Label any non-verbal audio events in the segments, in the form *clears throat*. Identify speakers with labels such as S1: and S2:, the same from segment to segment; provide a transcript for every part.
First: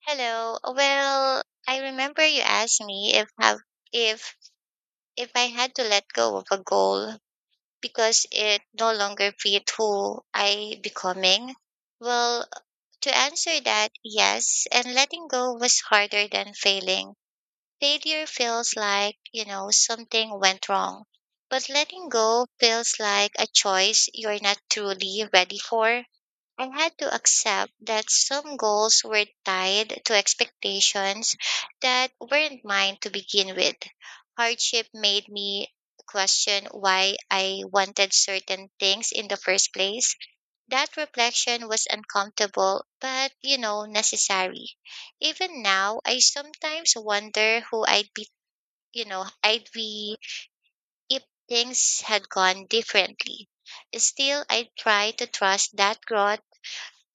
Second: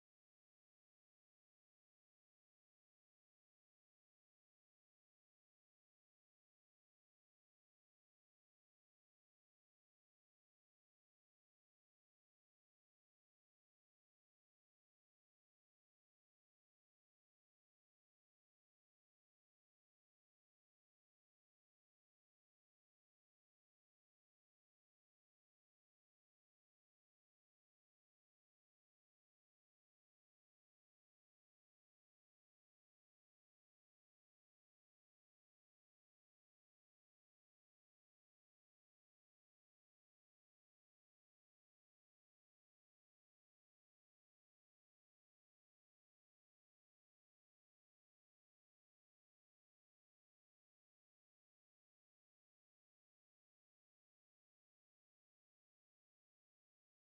S1: Hello. I remember you asked me if have if if I had to let go of a goal because it no longer fit who I becoming. Well, to answer that, yes, and letting go was harder than failing. Failure feels like, something went wrong. But letting go feels like a choice you're not truly ready for. I had to accept that some goals were tied to expectations that weren't mine to begin with. Hardship made me question why I wanted certain things in the first place. That reflection was uncomfortable, but necessary. Even now, I sometimes wonder who I'd be if things had gone differently. Still, I try to trust that growth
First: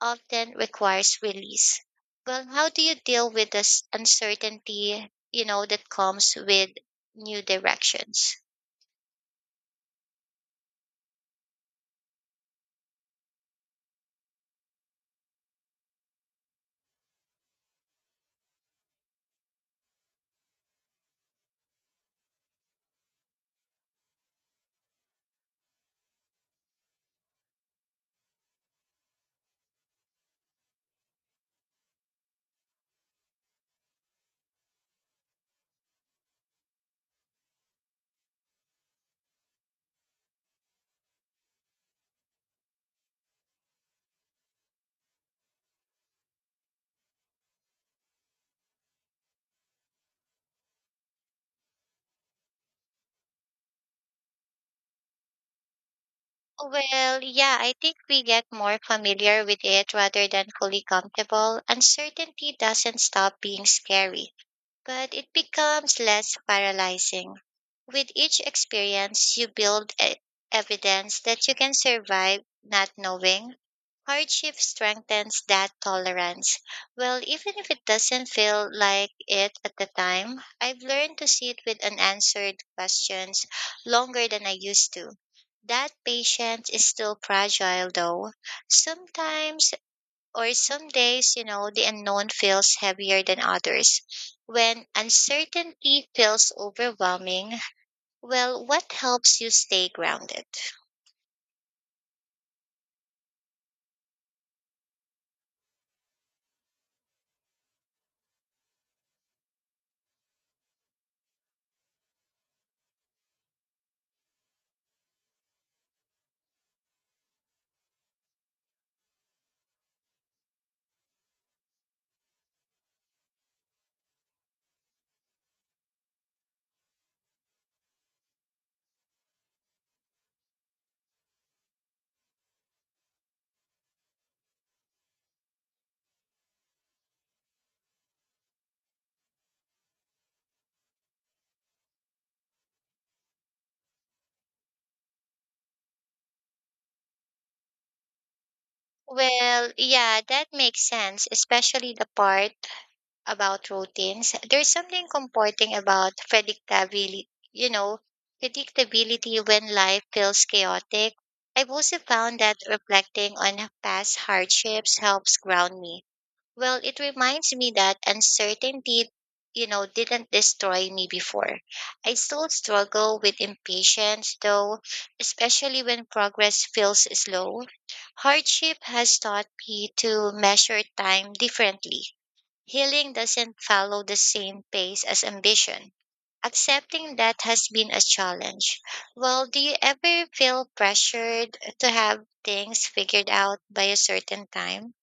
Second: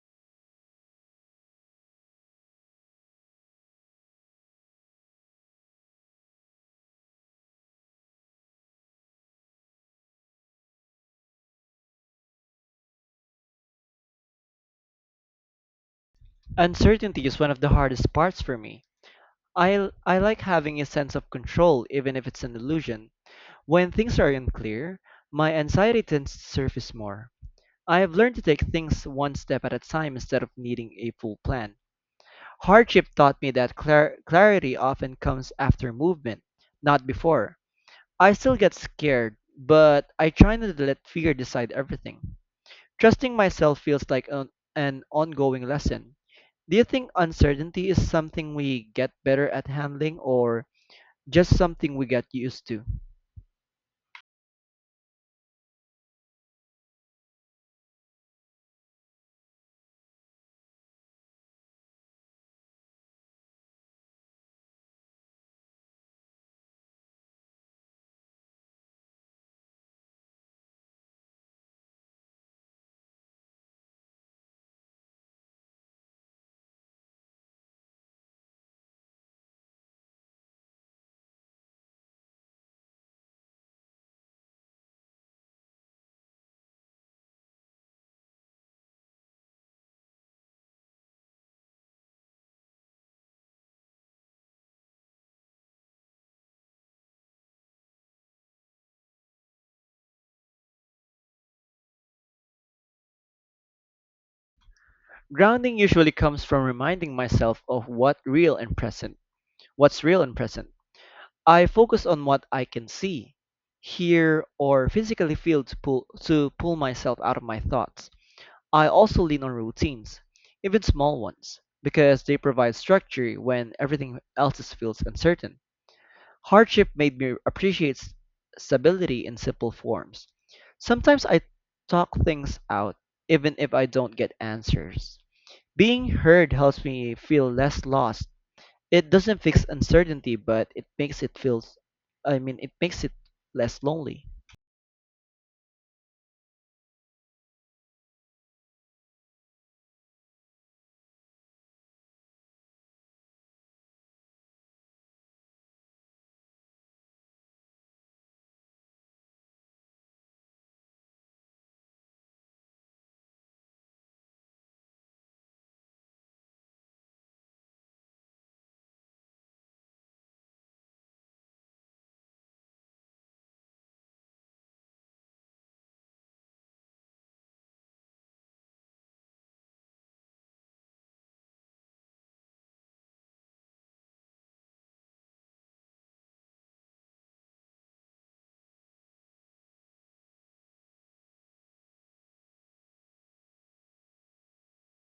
S1: often requires release. Well, how do you deal with this uncertainty, that comes with new directions?
S2: Uncertainty is one of the hardest parts for me. I like having a sense of control, even if it's an illusion. When things are unclear, my anxiety tends to surface more. I have learned to take things one step at a time instead of needing a full plan. Hardship taught me that clarity often comes after movement, not before. I still get scared, but I try not to let fear decide everything. Trusting myself feels like an ongoing lesson. Do you think uncertainty is something we get better at handling or just something we get used to?
S1: Yeah, I think we get more familiar with it rather than fully comfortable. Uncertainty doesn't stop being scary, but it becomes less paralyzing. With each experience, you build evidence that you can survive not knowing. Hardship strengthens that tolerance. Well, even if it doesn't feel like it at the time, I've learned to sit with unanswered questions longer than I used to. That patience is still fragile, though. Sometimes some days, the unknown feels heavier than others. When uncertainty feels overwhelming, well, what helps you stay grounded?
S2: Grounding usually comes from reminding myself of what real and present. What's real and present? I focus on what I can see, hear, or physically feel to pull myself out of my thoughts. I also lean on routines, even small ones, because they provide structure when everything feels uncertain. Hardship made me appreciate stability in simple forms. Sometimes I talk things out, even if I don't get answers. Being heard helps me feel less lost. It doesn't fix uncertainty, but it makes it feel, I mean, it makes it less lonely.
S1: Well, yeah, that makes sense, especially the part about routines. There's something comforting about you know, predictability when life feels chaotic. I've also found that reflecting on past hardships helps ground me. Well, it reminds me that uncertainty, didn't destroy me before. I still struggle with impatience, though, especially when progress feels slow. Hardship has taught me to measure time differently. Healing doesn't follow the same pace as ambition. Accepting that has been a challenge. Well, do you ever feel pressured to have things figured out by a certain time?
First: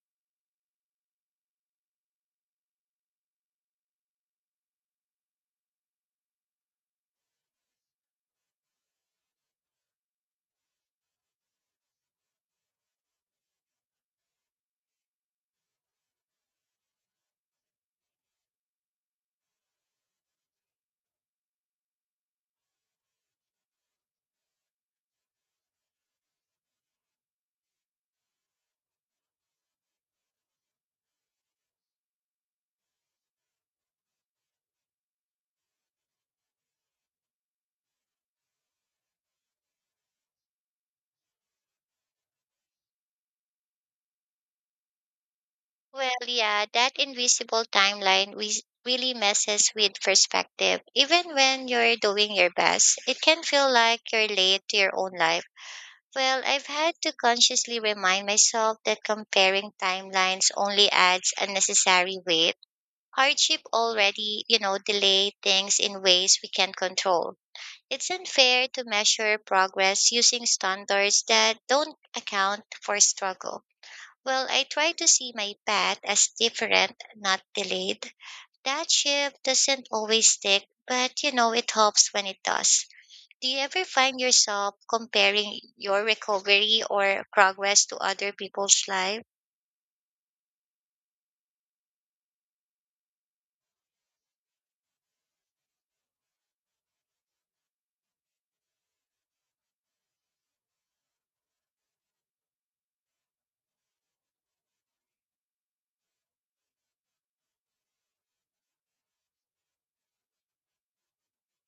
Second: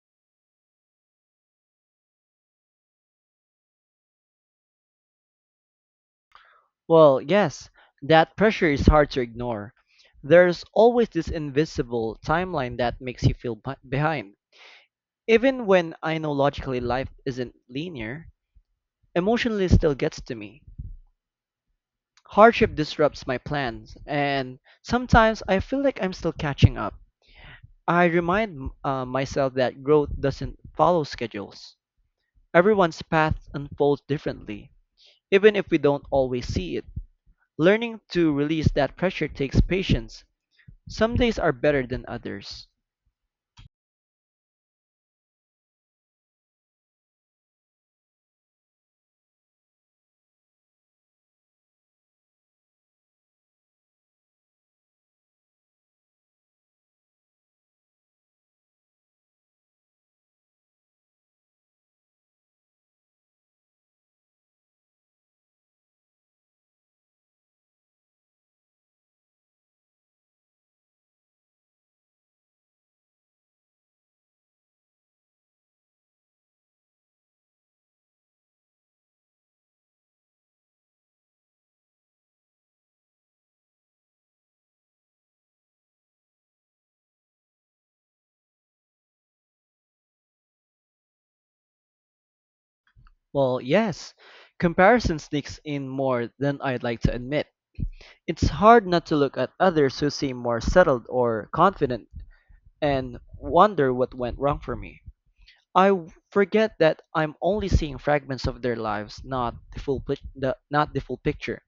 S2: Well, yes, that pressure is hard to ignore. There's always this invisible timeline that makes you feel behind. Even when I know logically life isn't linear, emotionally still gets to me. Hardship disrupts my plans, and sometimes I feel like I'm still catching up. I remind myself that growth doesn't follow schedules. Everyone's path unfolds differently, even if we don't always see it. Learning to release that pressure takes patience. Some days are better than others.
S1: Well, yeah, that invisible timeline we really messes with perspective. Even when you're doing your best, it can feel like you're late to your own life. Well, I've had to consciously remind myself that comparing timelines only adds unnecessary weight. Hardship already, delay things in ways we can't control. It's unfair to measure progress using standards that don't account for struggle. Well, I try to see my path as different, not delayed. That shift doesn't always stick, but it helps when it does. Do you ever find yourself comparing your recovery or progress to other people's life?
S2: Well, yes, comparison sneaks in more than I'd like to admit. It's hard not to look at others who seem more settled or confident and wonder what went wrong for me. Forget that I'm only seeing fragments of their lives, not the not the full picture.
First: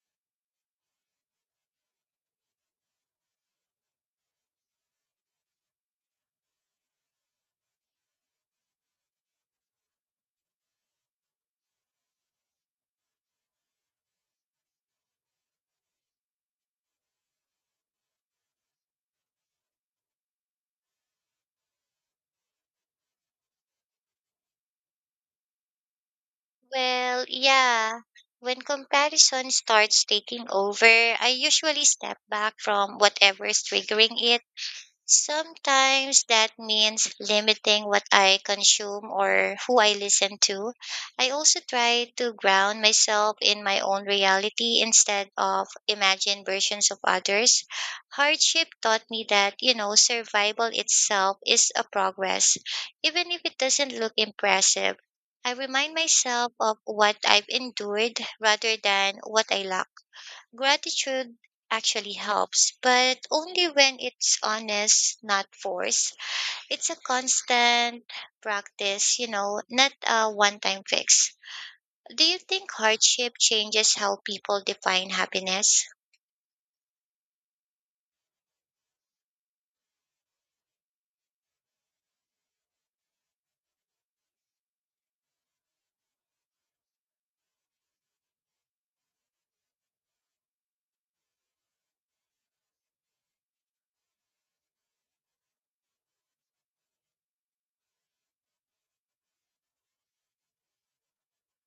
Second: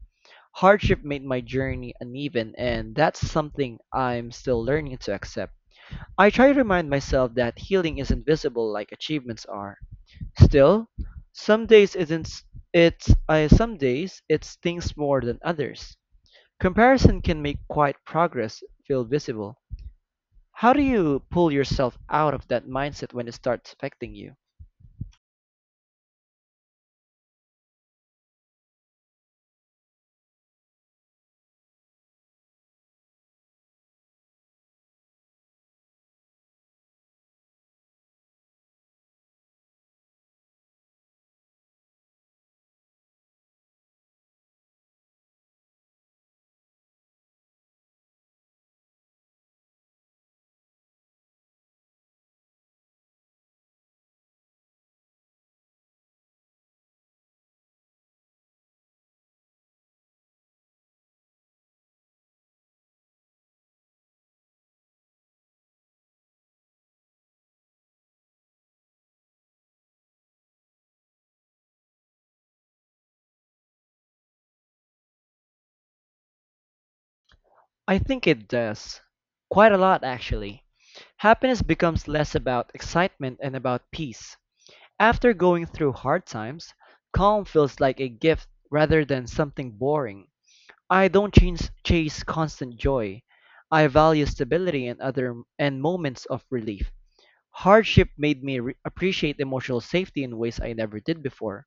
S2: Hardship made my journey uneven, and that's something I'm still learning to accept. I try to remind myself that healing isn't visible like achievements are. Still, some days isn't it's I some days it's things more than others. Comparison can make quiet progress feel visible. How do you pull yourself out of that mindset when it starts affecting you?
S1: Well, yeah. When comparison starts taking over, I usually step back from whatever's triggering it. Sometimes that means limiting what I consume or who I listen to. I also try to ground myself in my own reality instead of imagined versions of others. Hardship taught me that, survival itself is a progress, even if it doesn't look impressive. I remind myself of what I've endured rather than what I lack. Gratitude actually helps, but only when it's honest, not forced. It's a constant practice, not a one time fix. Do you think hardship changes how people define happiness?
S2: I think it does. Quite a lot, actually. Happiness becomes less about excitement and about peace. After going through hard times, calm feels like a gift rather than something boring. I don't chase, chase constant joy. I value stability and moments of relief. Hardship made me appreciate emotional safety in ways I never did before.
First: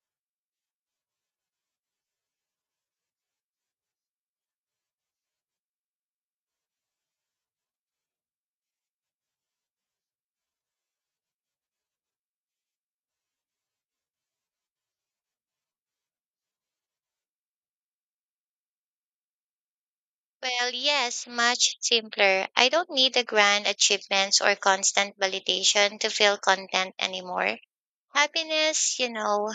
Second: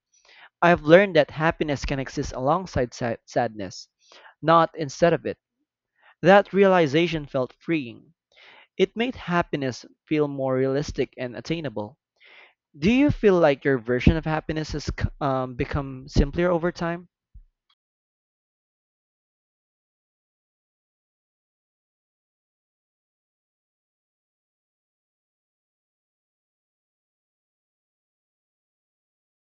S2: I've learned that happiness can exist alongside sadness, not instead of it. That realization felt freeing. It made happiness feel more realistic and attainable. Do you feel like your version of happiness has become simpler over time?
S1: Well, yes, much simpler. I don't need the grand achievements or constant validation to feel content anymore. Happiness,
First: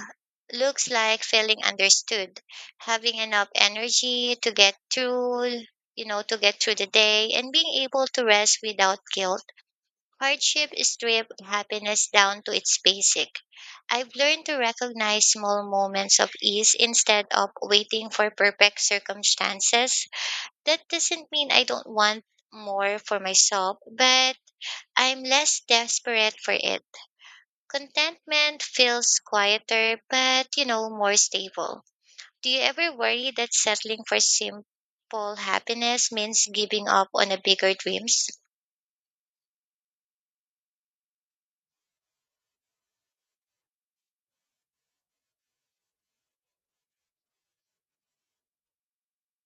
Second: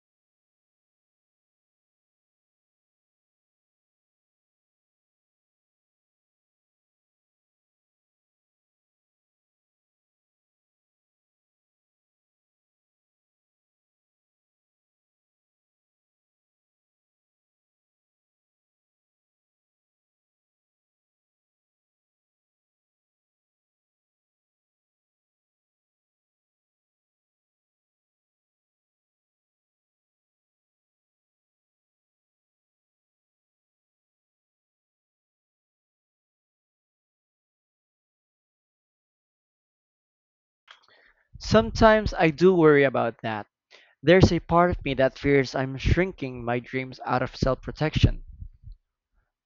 S1: looks like feeling understood, having enough energy to get through the day and being able to rest without guilt. Hardship stripped happiness down to its basic. I've learned to recognize small moments of ease instead of waiting for perfect circumstances. That doesn't mean I don't want more for myself, but I'm less desperate for it. Contentment feels quieter, but more stable. Do you ever worry that settling for simple happiness means giving up on a bigger dreams?
S2: Sometimes I do worry about that. There's a part of me that fears I'm shrinking my dreams out of self protection.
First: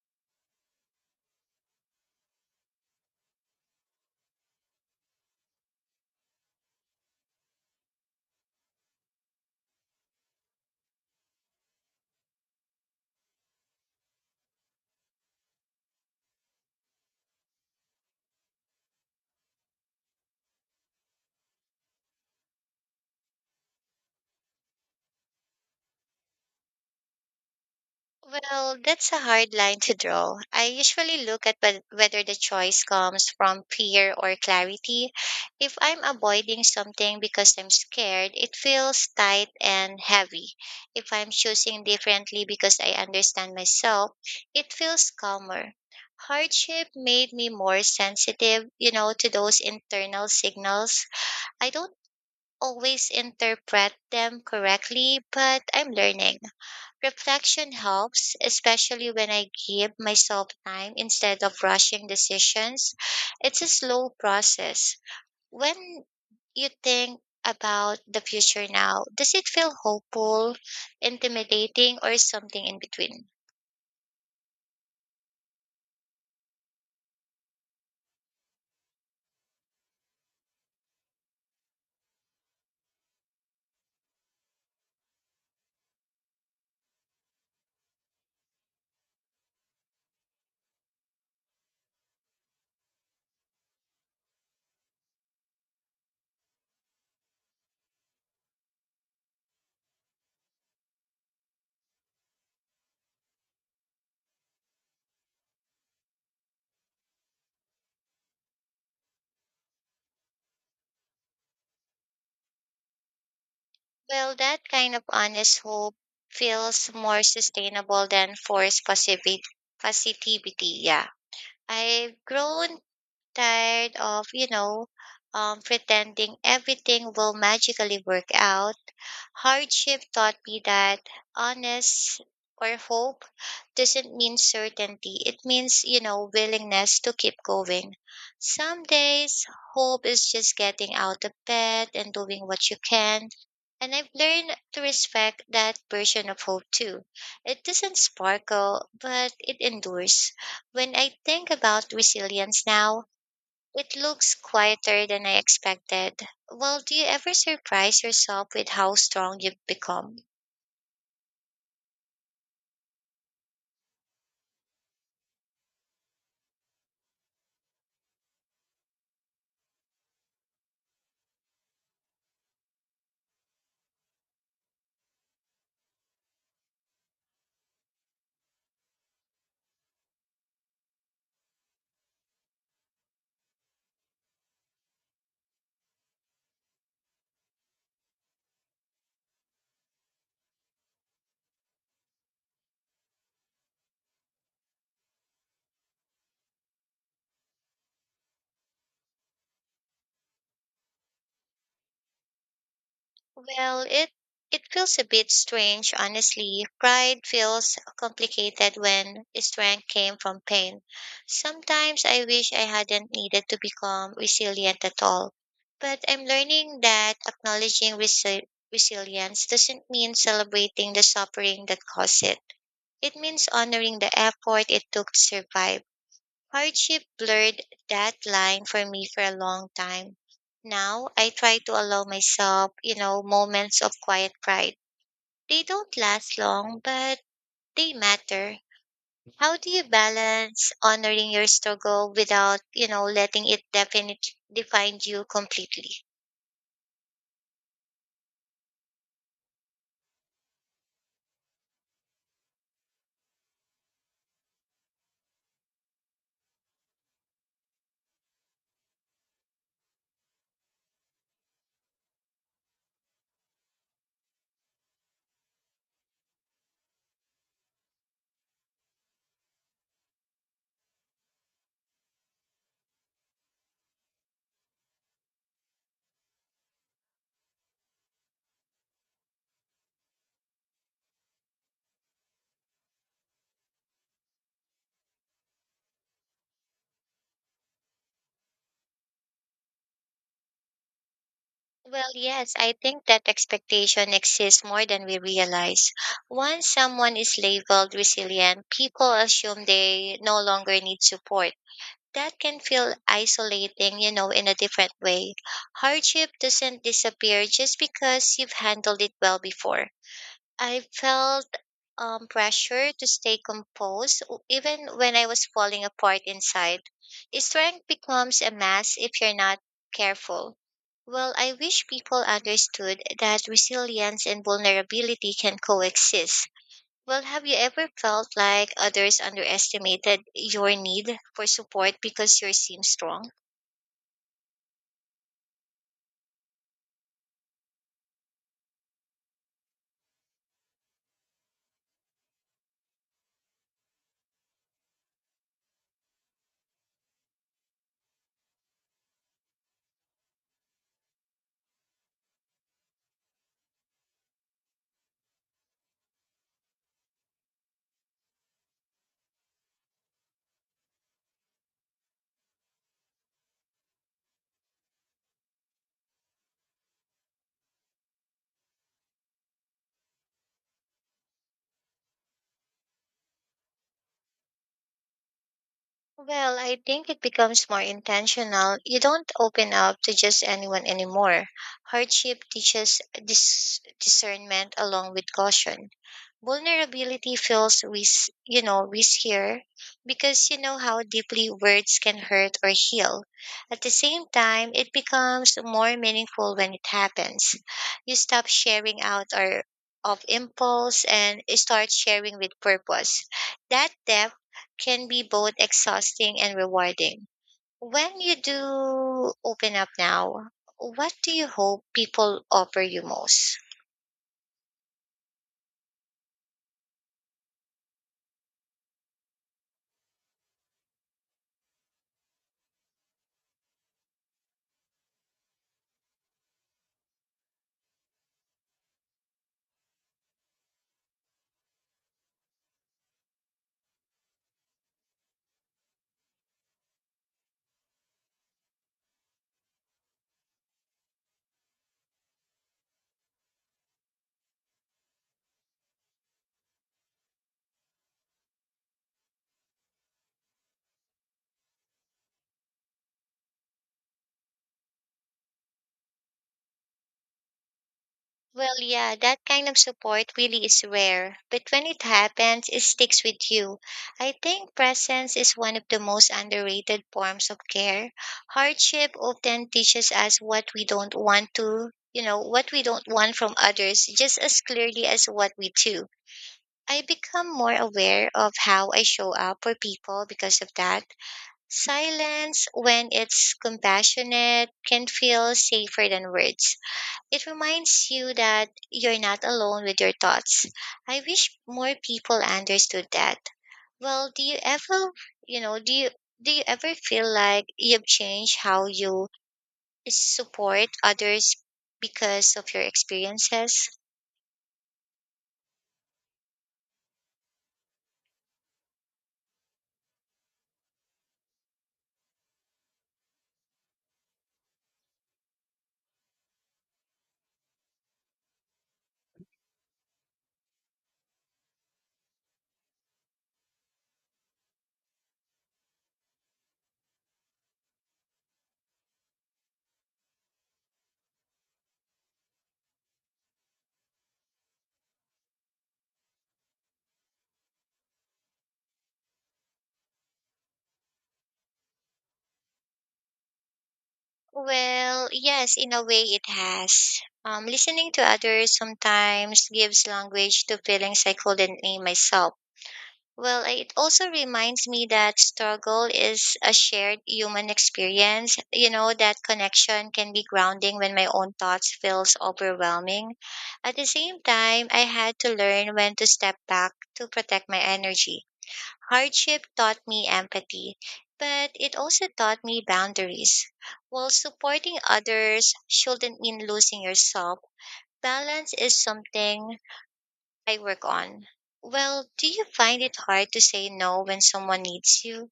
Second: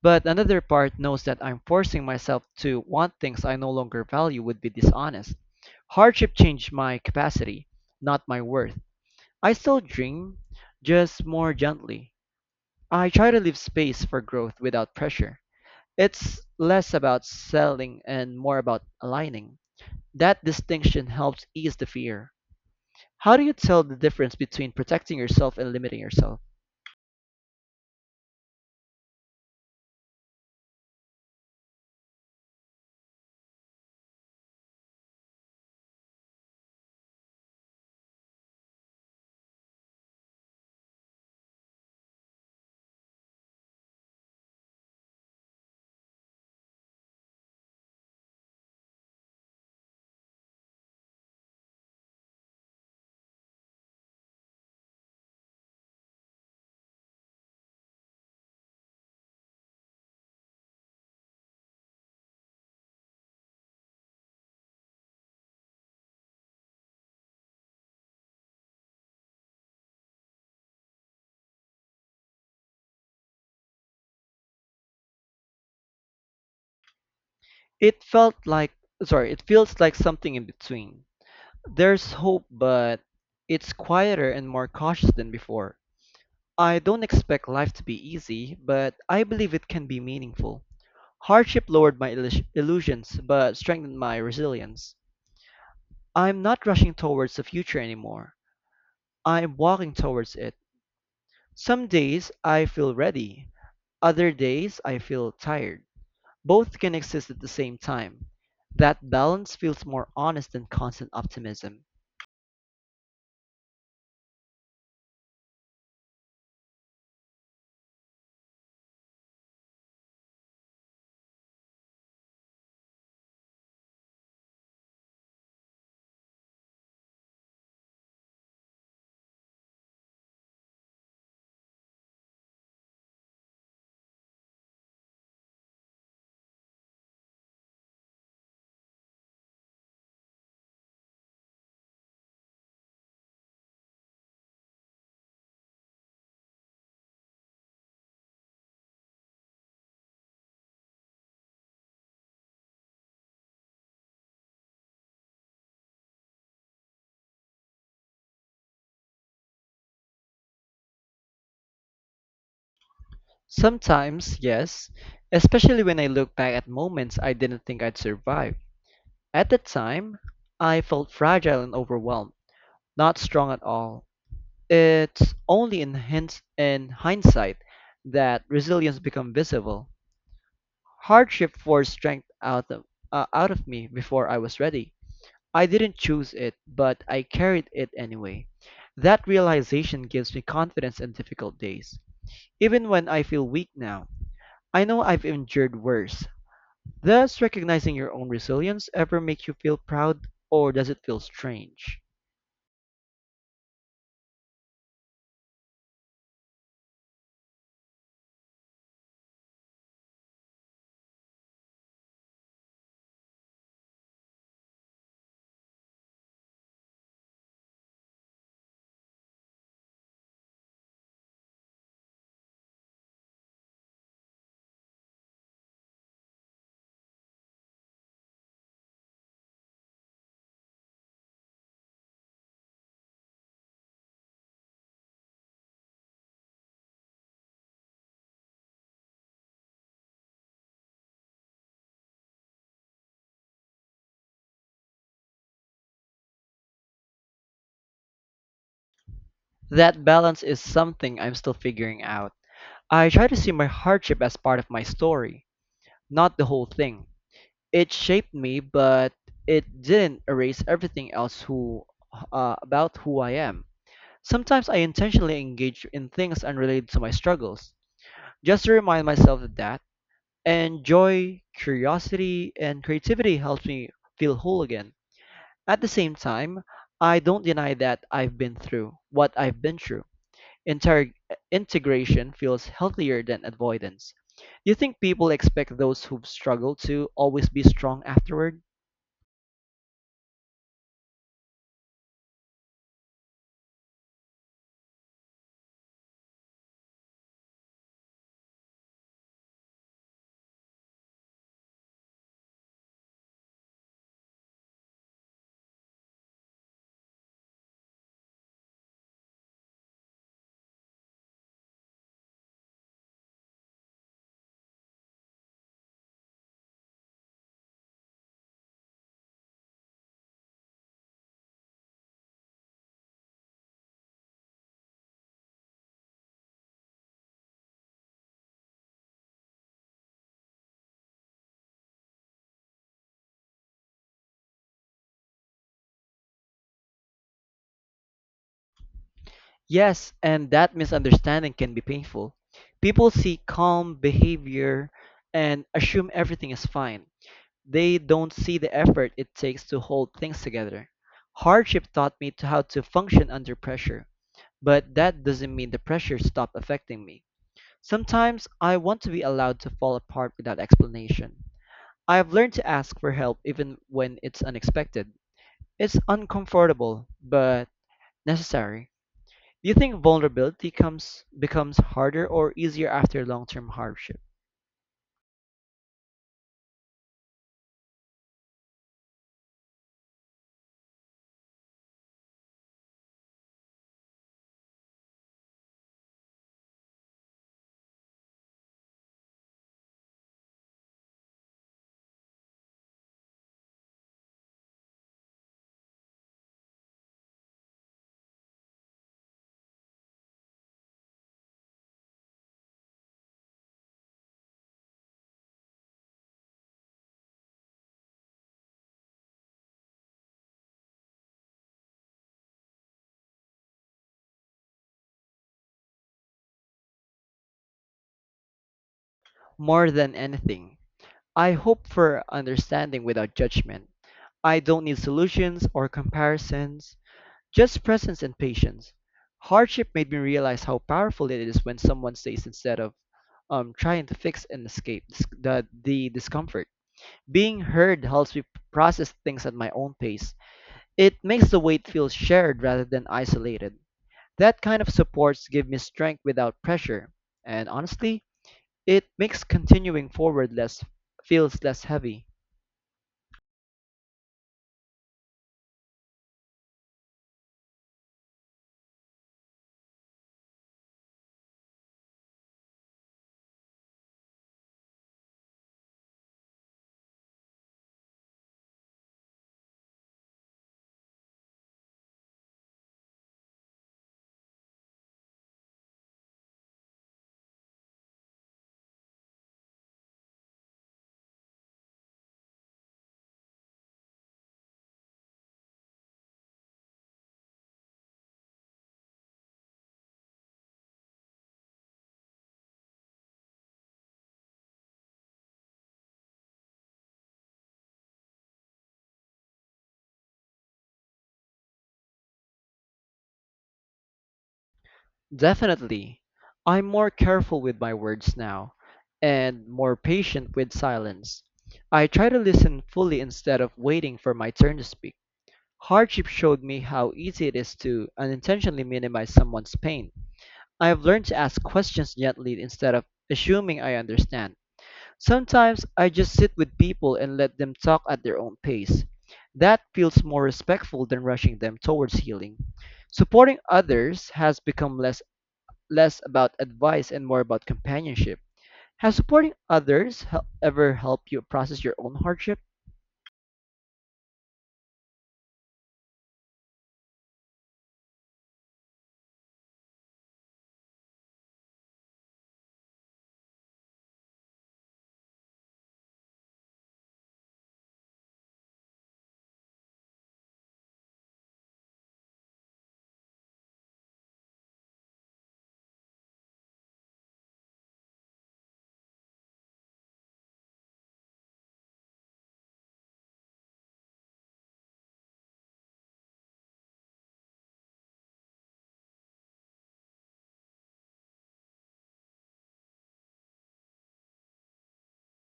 S2: But another part knows that I'm forcing myself to want things I no longer value would be dishonest. Hardship changed my capacity, not my worth. I still dream, just more gently. I try to leave space for growth without pressure. It's less about selling and more about aligning. That distinction helps ease the fear. How do you tell the difference between protecting yourself and limiting yourself?
S1: Well, that's a hard line to draw. I usually look at whether the choice comes from fear or clarity. If I'm avoiding something because I'm scared, it feels tight and heavy. If I'm choosing differently because I understand myself, it feels calmer. Hardship made me more sensitive, to those internal signals. I don't always interpret them correctly, but I'm learning. Reflection helps, especially when I give myself time instead of rushing decisions. It's a slow process. When you think about the future now, does it feel hopeful, intimidating, or something in between?
S2: It felt like, it feels like something in between. There's hope, but it's quieter and more cautious than before. I don't expect life to be easy, but I believe it can be meaningful. Hardship lowered my illusions, but strengthened my resilience. I'm not rushing towards the future anymore. I'm walking towards it. Some days I feel ready, other days I feel tired. Both can exist at the same time. That balance feels more honest than constant optimism.
S1: Well, that kind of honest hope feels more sustainable than forced positivity. Positivity, yeah. I've grown tired of, pretending everything will magically work out. Hardship taught me that honest or hope doesn't mean certainty. It means, willingness to keep going. Some days, hope is just getting out of bed and doing what you can. And I've learned to respect that version of hope too. It doesn't sparkle, but it endures. When I think about resilience now, it looks quieter than I expected. Well, do you ever surprise yourself with how strong you've become?
S2: Sometimes, yes, especially when I look back at moments I didn't think I'd survive. At the time, I felt fragile and overwhelmed, not strong at all. It's only in hindsight that resilience became visible. Hardship forced strength out of me before I was ready. I didn't choose it, but I carried it anyway. That realization gives me confidence in difficult days, even when I feel weak now. I know I've endured worse. Does recognizing your own resilience ever make you feel proud or does it feel strange?
S1: Well, it feels a bit strange, honestly. Pride feels complicated when strength came from pain. Sometimes I wish I hadn't needed to become resilient at all. But I'm learning that acknowledging resilience doesn't mean celebrating the suffering that caused it. It means honoring the effort it took to survive. Hardship blurred that line for me for a long time. Now I try to allow myself, moments of quiet pride. They don't last long, but they matter. How do you balance honoring your struggle without, letting it definite define you completely?
S2: That balance is something I'm still figuring out. I try to see my hardship as part of my story, not the whole thing. It shaped me, but it didn't erase everything else who about who I am. Sometimes I intentionally engage in things unrelated to my struggles, just to remind myself that and joy, curiosity, and creativity helps me feel whole again. At the same time, I don't deny that I've been through what I've been through. Inter- Integration feels healthier than avoidance. Do you think people expect those who've struggled to always be strong afterward?
S1: Well, yes, I think that expectation exists more than we realize. Once someone is labeled resilient, people assume they no longer need support. That can feel isolating, in a different way. Hardship doesn't disappear just because you've handled it well before. I felt pressure to stay composed even when I was falling apart inside. Strength becomes a mass if you're not careful. Well, I wish people understood that resilience and vulnerability can coexist. Well, have you ever felt like others underestimated your need for support because you seem strong?
S2: Yes, and that misunderstanding can be painful. People see calm behavior and assume everything is fine. They don't see the effort it takes to hold things together. Hardship taught me to how to function under pressure, but that doesn't mean the pressure stopped affecting me. Sometimes I want to be allowed to fall apart without explanation. I have learned to ask for help even when it's unexpected. It's uncomfortable, but necessary. Do you think vulnerability comes becomes harder or easier after long-term hardship?
S1: Well, I think it becomes more intentional. You don't open up to just anyone anymore. Hardship teaches discernment along with caution. Vulnerability feels you know, riskier because you know how deeply words can hurt or heal. At the same time, it becomes more meaningful when it happens. You stop sharing out or of impulse and start sharing with purpose. That depth can be both exhausting and rewarding. When you do open up now, what do you hope people offer you most?
S2: More than anything, I hope for understanding without judgment. I don't need solutions or comparisons. Just presence and patience. Hardship made me realize how powerful it is when someone stays instead of trying to fix and escape the discomfort. Being heard helps me process things at my own pace. It makes the weight feel shared rather than isolated. That kind of supports give me strength without pressure. And honestly, it makes continuing forward less feels less heavy.
S1: Well, yeah, that kind of support really is rare, but when it happens, it sticks with you. I think presence is one of the most underrated forms of care. Hardship often teaches us what we don't want what we don't want from others just as clearly as what we do. I become more aware of how I show up for people because of that. Silence, when it's compassionate, can feel safer than words. It reminds you that you're not alone with your thoughts. I wish more people understood that. Well, do you ever, you know, do you ever feel like you've changed how you support others because of your experiences?
S2: Definitely. I'm more careful with my words now and more patient with silence. I try to listen fully instead of waiting for my turn to speak. Hardship showed me how easy it is to unintentionally minimize someone's pain. I have learned to ask questions gently instead of assuming I understand. Sometimes I just sit with people and let them talk at their own pace. That feels more respectful than rushing them towards healing. Supporting others has become less about advice and more about companionship. Has supporting others ever helped you process your own hardship?
S1: Well, yes, in a way it has. Listening to others sometimes gives language to feelings I couldn't name myself. Well, it also reminds me that struggle is a shared human experience. That connection can be grounding when my own thoughts feels overwhelming. At the same time, I had to learn when to step back to protect my energy. Hardship taught me empathy, but it also taught me boundaries. While supporting others shouldn't mean losing yourself, balance is something I work on. Well, do you find it hard to say no when someone needs you?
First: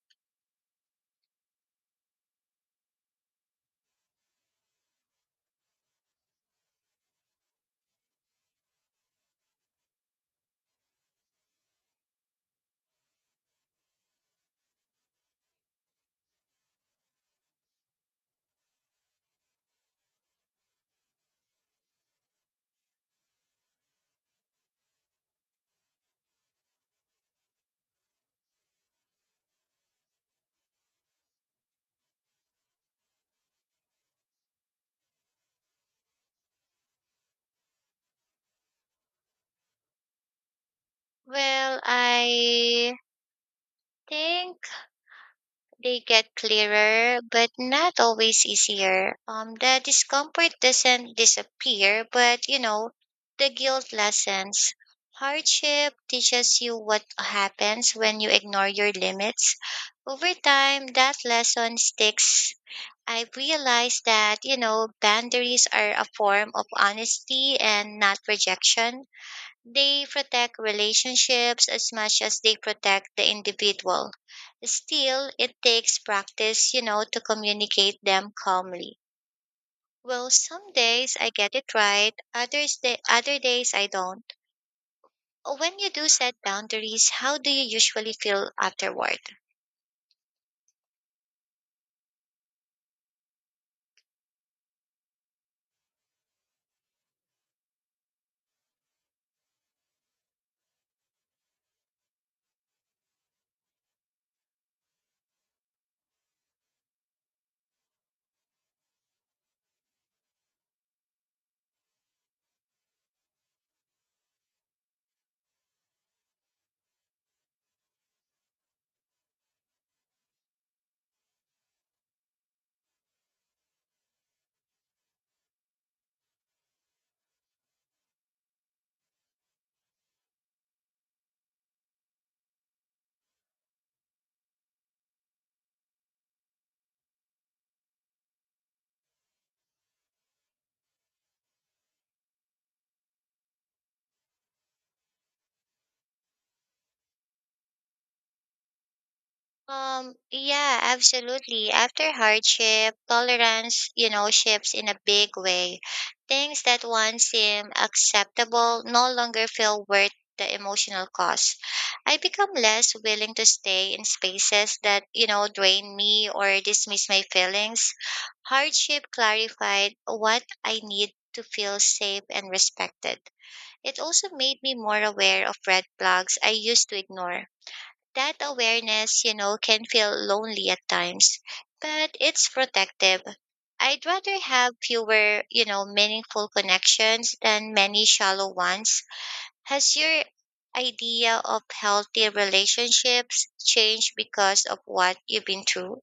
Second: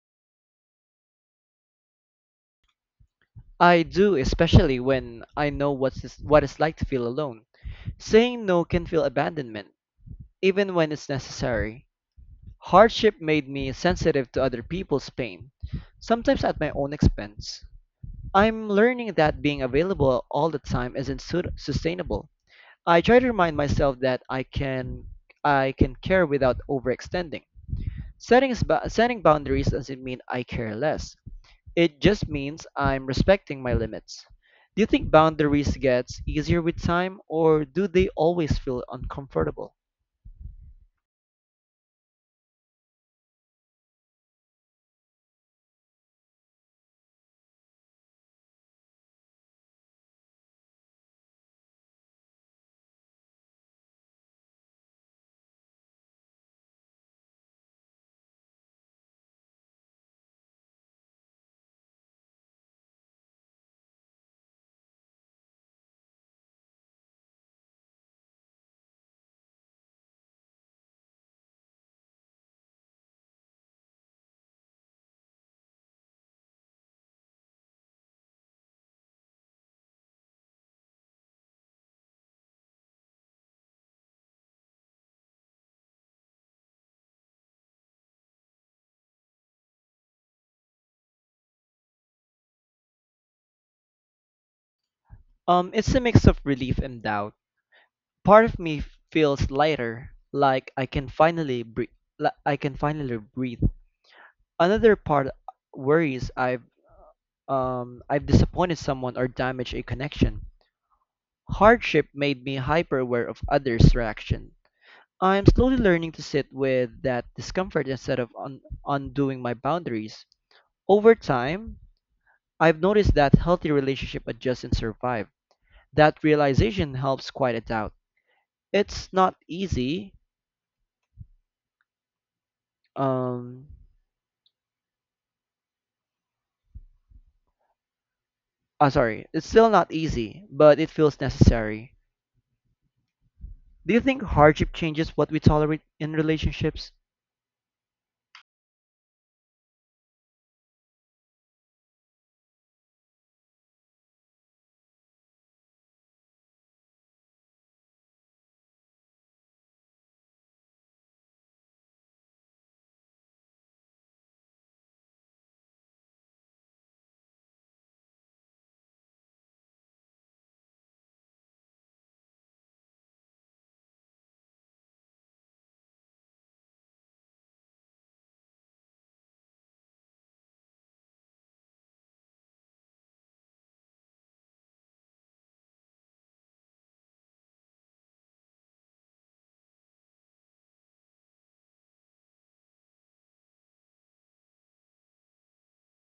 S2: I do, especially when I know what it's like to feel alone. Saying no can feel abandonment, even when it's necessary. Hardship made me sensitive to other people's pain, sometimes at my own expense. I'm learning that being available all the time isn't sustainable. I try to remind myself that I can care without overextending. Setting, Setting boundaries doesn't mean I care less. It just means I'm respecting my limits. Do you think boundaries gets easier with time or do they always feel uncomfortable?
S1: Well, I think they get clearer, but not always easier. The discomfort doesn't disappear, but the guilt lessens. Hardship teaches you what happens when you ignore your limits. Over time, that lesson sticks. I realized that, boundaries are a form of honesty and not rejection. They protect relationships as much as they protect the individual. Still, it takes practice, to communicate them calmly. Well, some days I get it right, other days I don't. When you do set boundaries, how do you usually feel afterward?
S2: It's a mix of relief and doubt. Part of me feels lighter, like I can finally breathe. I can finally breathe. Another part worries I've disappointed someone or damaged a connection. Hardship made me hyper aware of others' reaction. I'm slowly learning to sit with that discomfort instead of undoing my boundaries. Over time, I've noticed that healthy relationship adjust and survive. That realization helps quiet it out. It's not easy. Um, it's still not easy, but it feels necessary. Do you think hardship changes what we tolerate in relationships?
S1: Yeah, absolutely. After hardship, tolerance, shifts in a big way. Things that once seemed acceptable no longer feel worth the emotional cost. I become less willing to stay in spaces that, drain me or dismiss my feelings. Hardship clarified what I need to feel safe and respected. It also made me more aware of red flags I used to ignore. That awareness, can feel lonely at times, but it's protective. I'd rather have fewer, meaningful connections than many shallow ones. Has your idea of healthy relationships changed because of what you've been through?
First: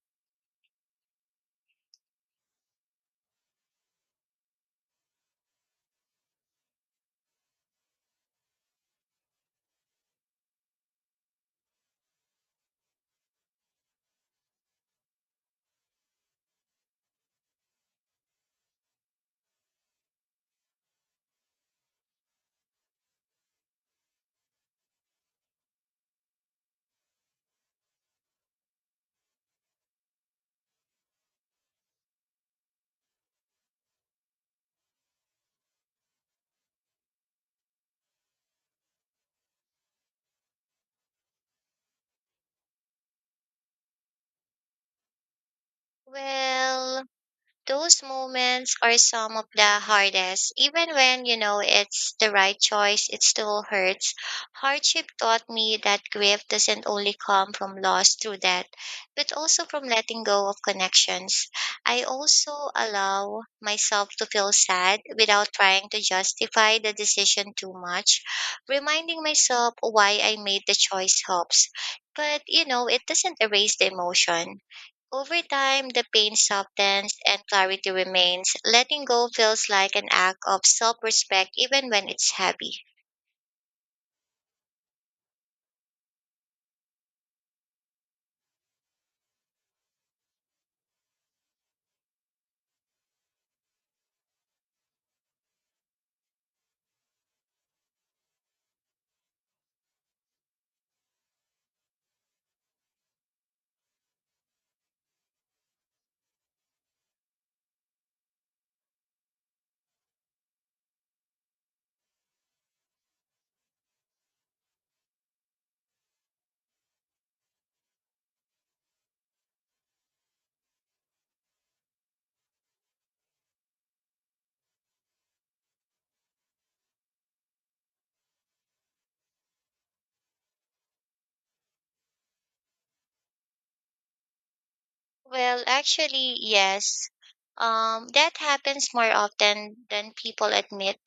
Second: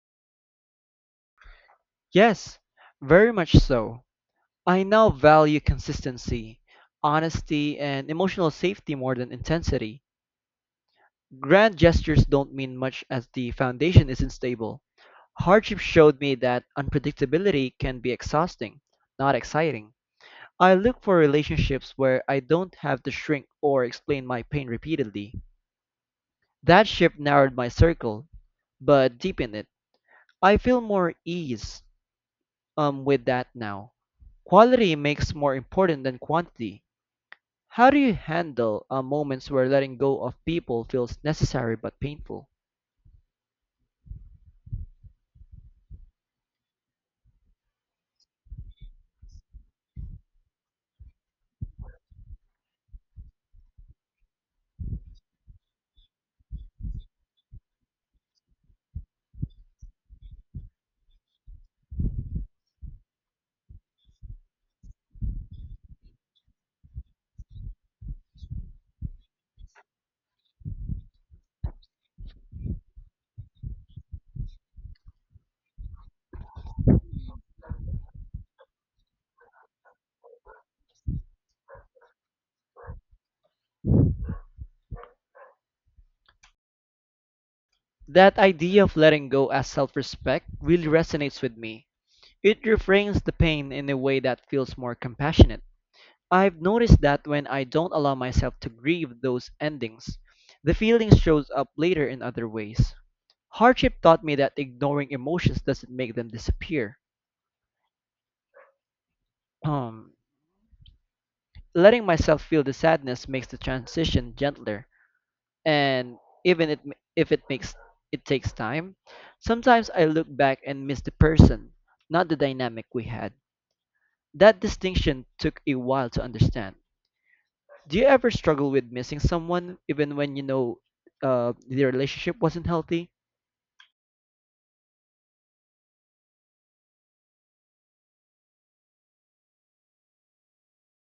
S2: Yes, very much so. I now value consistency, honesty, and emotional safety more than intensity. Grand gestures don't mean much as the foundation isn't stable. Hardship showed me that unpredictability can be exhausting, not exciting. I look for relationships where I don't have to shrink or explain my pain repeatedly. That shift narrowed my circle, but deepened it. I feel more ease with that now. Quality makes more important than quantity. How do you handle moments where letting go of people feels necessary but painful?
S1: Well, those moments are some of the hardest. Even when you know it's the right choice, it still hurts. Hardship taught me that grief doesn't only come from loss through death, but also from letting go of connections. I also allow myself to feel sad without trying to justify the decision too much. Reminding myself why I made the choice helps. But it doesn't erase the emotion. Over time, the pain softens and clarity remains. Letting go feels like an act of self respect even when it's heavy.
S2: That idea of letting go as self respect really resonates with me. It reframes the pain in a way that feels more compassionate. I've noticed that when I don't allow myself to grieve those endings, the feeling shows up later in other ways. Hardship taught me that ignoring emotions doesn't make them disappear. Um, Letting myself feel the sadness makes the transition gentler. And even it ma- if it makes it takes time. Sometimes I look back and miss the person, not the dynamic we had. That distinction took a while to understand. Do you ever struggle with missing someone even when you know the relationship wasn't healthy?
S1: Well, actually, yes. That happens more often than people admit.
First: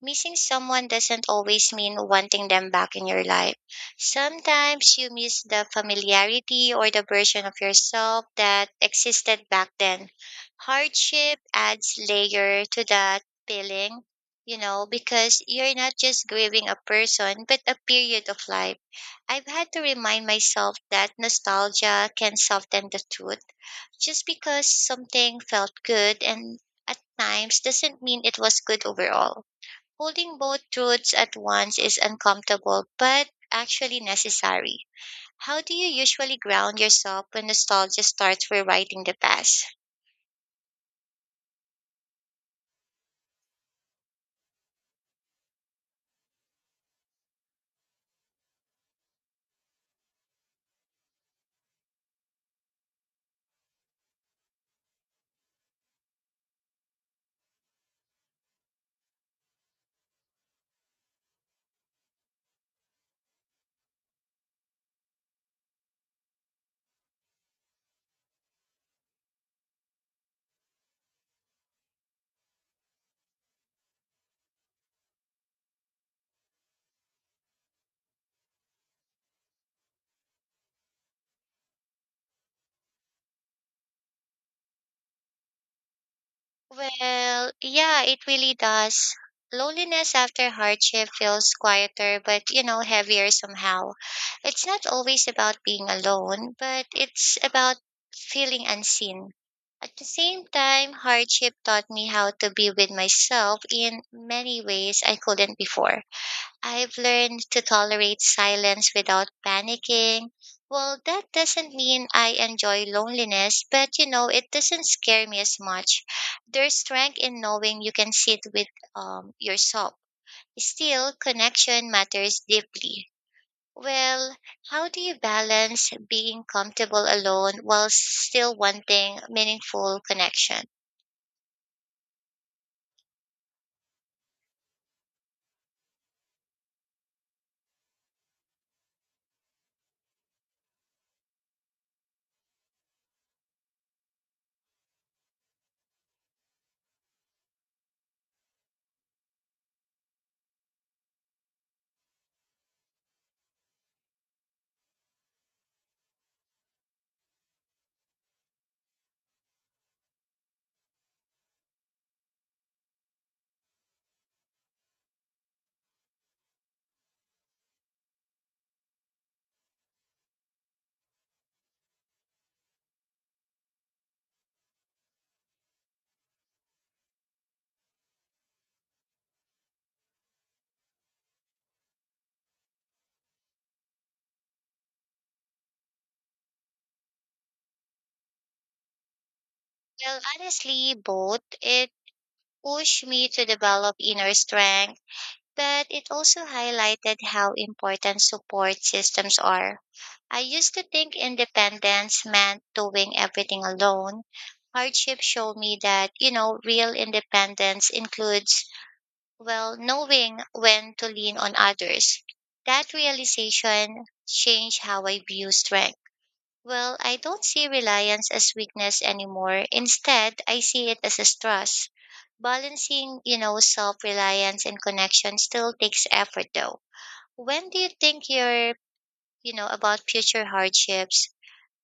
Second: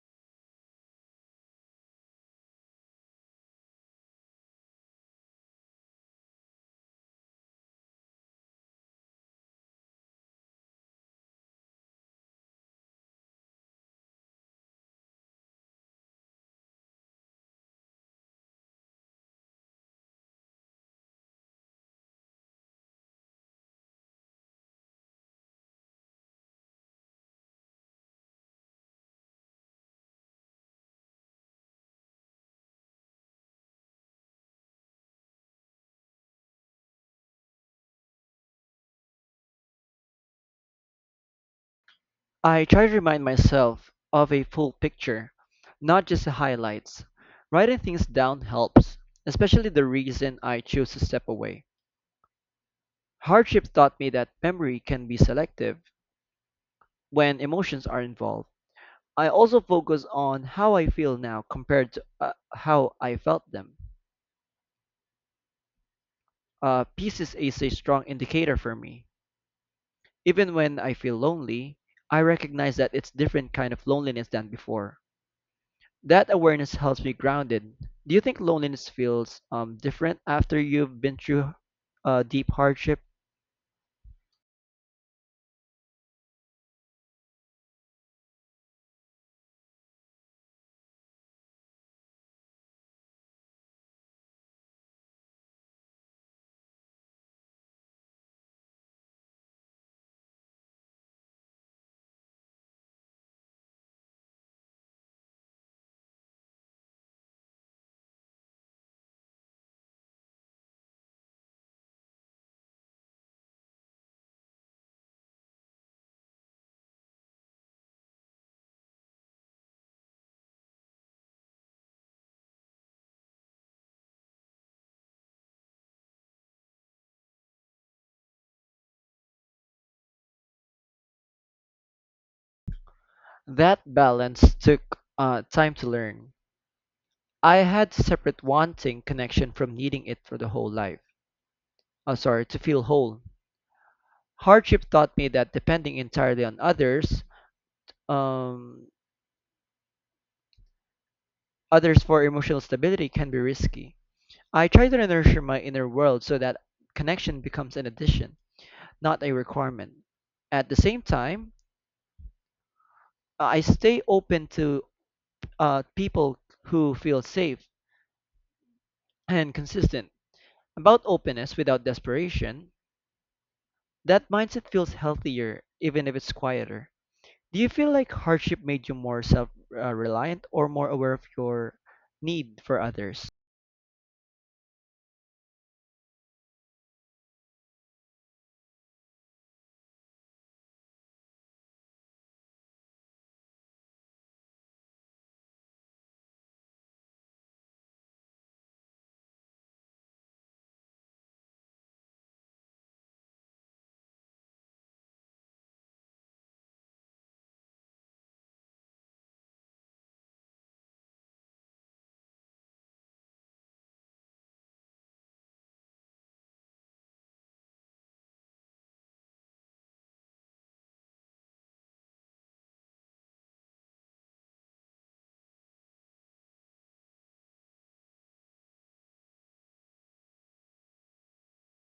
S1: Missing someone doesn't always mean wanting them back in your life. Sometimes you miss the familiarity or the version of yourself that existed back then. Hardship adds layer to that feeling, because you're not just grieving a person, but a period of life. I've had to remind myself that nostalgia can soften the truth. Just because something felt good and at times doesn't mean it was good overall. Holding both truths at once is uncomfortable but actually necessary. How do you usually ground yourself when nostalgia starts rewriting the past?
S2: I try to remind myself of a full picture, not just the highlights. Writing things down helps, especially the reason I chose to step away. Hardship taught me that memory can be selective when emotions are involved. I also focus on how I feel now compared to how I felt them. Peace is a strong indicator for me. Even when I feel lonely, I recognize that it's different kind of loneliness than before. That awareness helps me grounded. Do you think loneliness feels different after you've been through deep hardship?
S1: Well, yeah, it really does. Loneliness after hardship feels quieter, but heavier somehow. It's not always about being alone, but it's about feeling unseen. At the same time, hardship taught me how to be with myself in many ways I couldn't before. I've learned to tolerate silence without panicking. Well, that doesn't mean I enjoy loneliness, but it doesn't scare me as much. There's strength in knowing you can sit with yourself. Still, connection matters deeply. Well, how do you balance being comfortable alone while still wanting meaningful connection?
S2: That balance took time to learn. I had to separate wanting connection from needing it for the whole life. Sorry, to feel whole. Hardship taught me that depending entirely on um, others for emotional stability can be risky. I try to nurture my inner world so that connection becomes an addition, not a requirement. At the same time, I stay open to people who feel safe and consistent. About openness without desperation, that mindset feels healthier even if it's quieter. Do you feel like hardship made you more self reliant or more aware of your need for others?
S1: Well, honestly, both. It pushed me to develop inner strength, but it also highlighted how important support systems are. I used to think independence meant doing everything alone. Hardship showed me that, real independence includes, well, knowing when to lean on others. That realization changed how I view strength. Well, I don't see reliance as weakness anymore. Instead, I see it as a stress. Balancing, self-reliance and connection still takes effort though. When do you think you're, about future hardships?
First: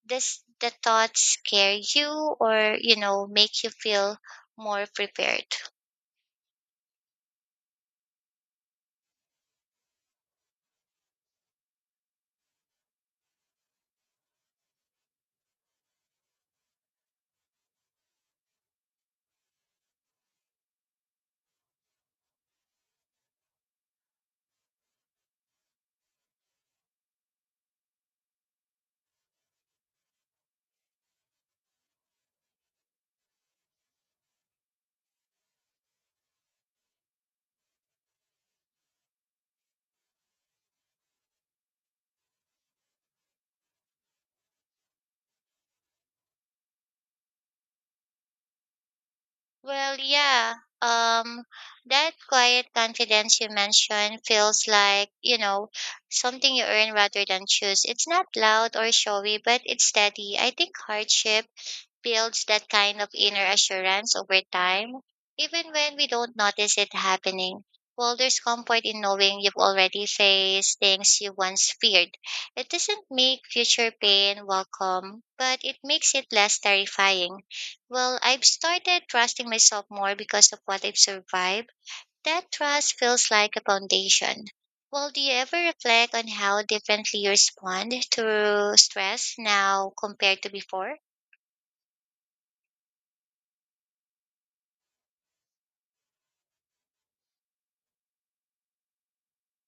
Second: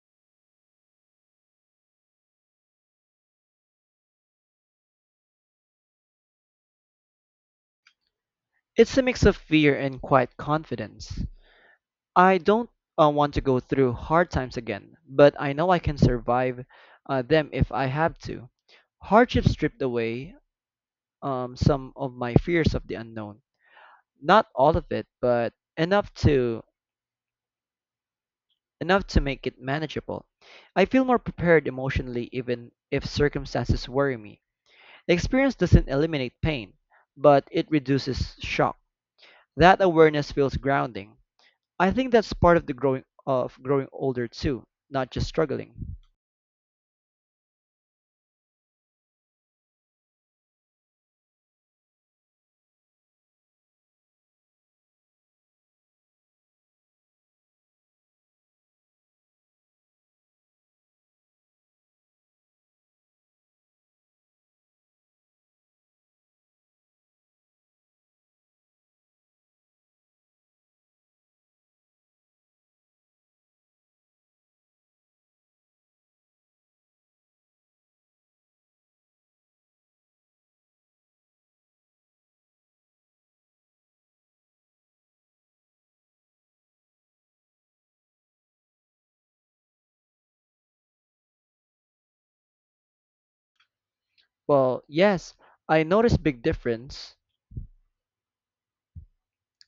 S1: Does the thought scare you or, make you feel more prepared?
S2: It's a mix of fear and quiet confidence. I don't want to go through hard times again, but I know I can survive them if I have to. Hardship stripped away some of my fears of the unknown. Not all of it, but enough to make it manageable. I feel more prepared emotionally even if circumstances worry me. Experience doesn't eliminate pain, but it reduces shock. That awareness feels grounding. I think that's part of the growing older too, not just struggling.
S1: Well, yeah. Um, that quiet confidence you mentioned feels like, something you earn rather than choose. It's not loud or showy, but it's steady. I think hardship builds that kind of inner assurance over time, even when we don't notice it happening. Well, there's comfort in knowing you've already faced things you once feared. It doesn't make future pain welcome, but it makes it less terrifying. Well, I've started trusting myself more because of what I've survived. That trust feels like a foundation. Well, do you ever reflect on how differently you respond to stress now compared to before?
S2: Well, yes, I notice big difference,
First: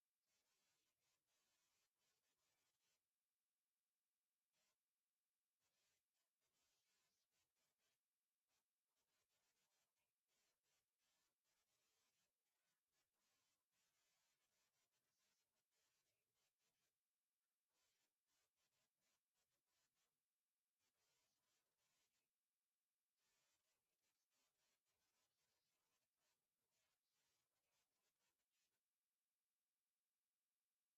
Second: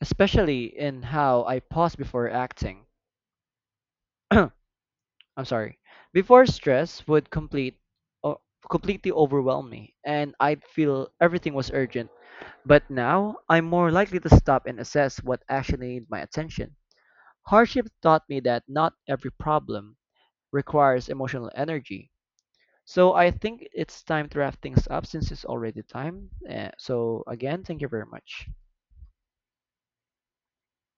S2: especially in how I pause before acting. *clears throat* I'm sorry. Before stress would uh, completely overwhelm me and I'd feel everything was urgent. But now I'm more likely to stop and assess what actually needs my attention. Hardship taught me that not every problem requires emotional energy. So I think it's time to wrap things up since it's already time. So again, thank you very much.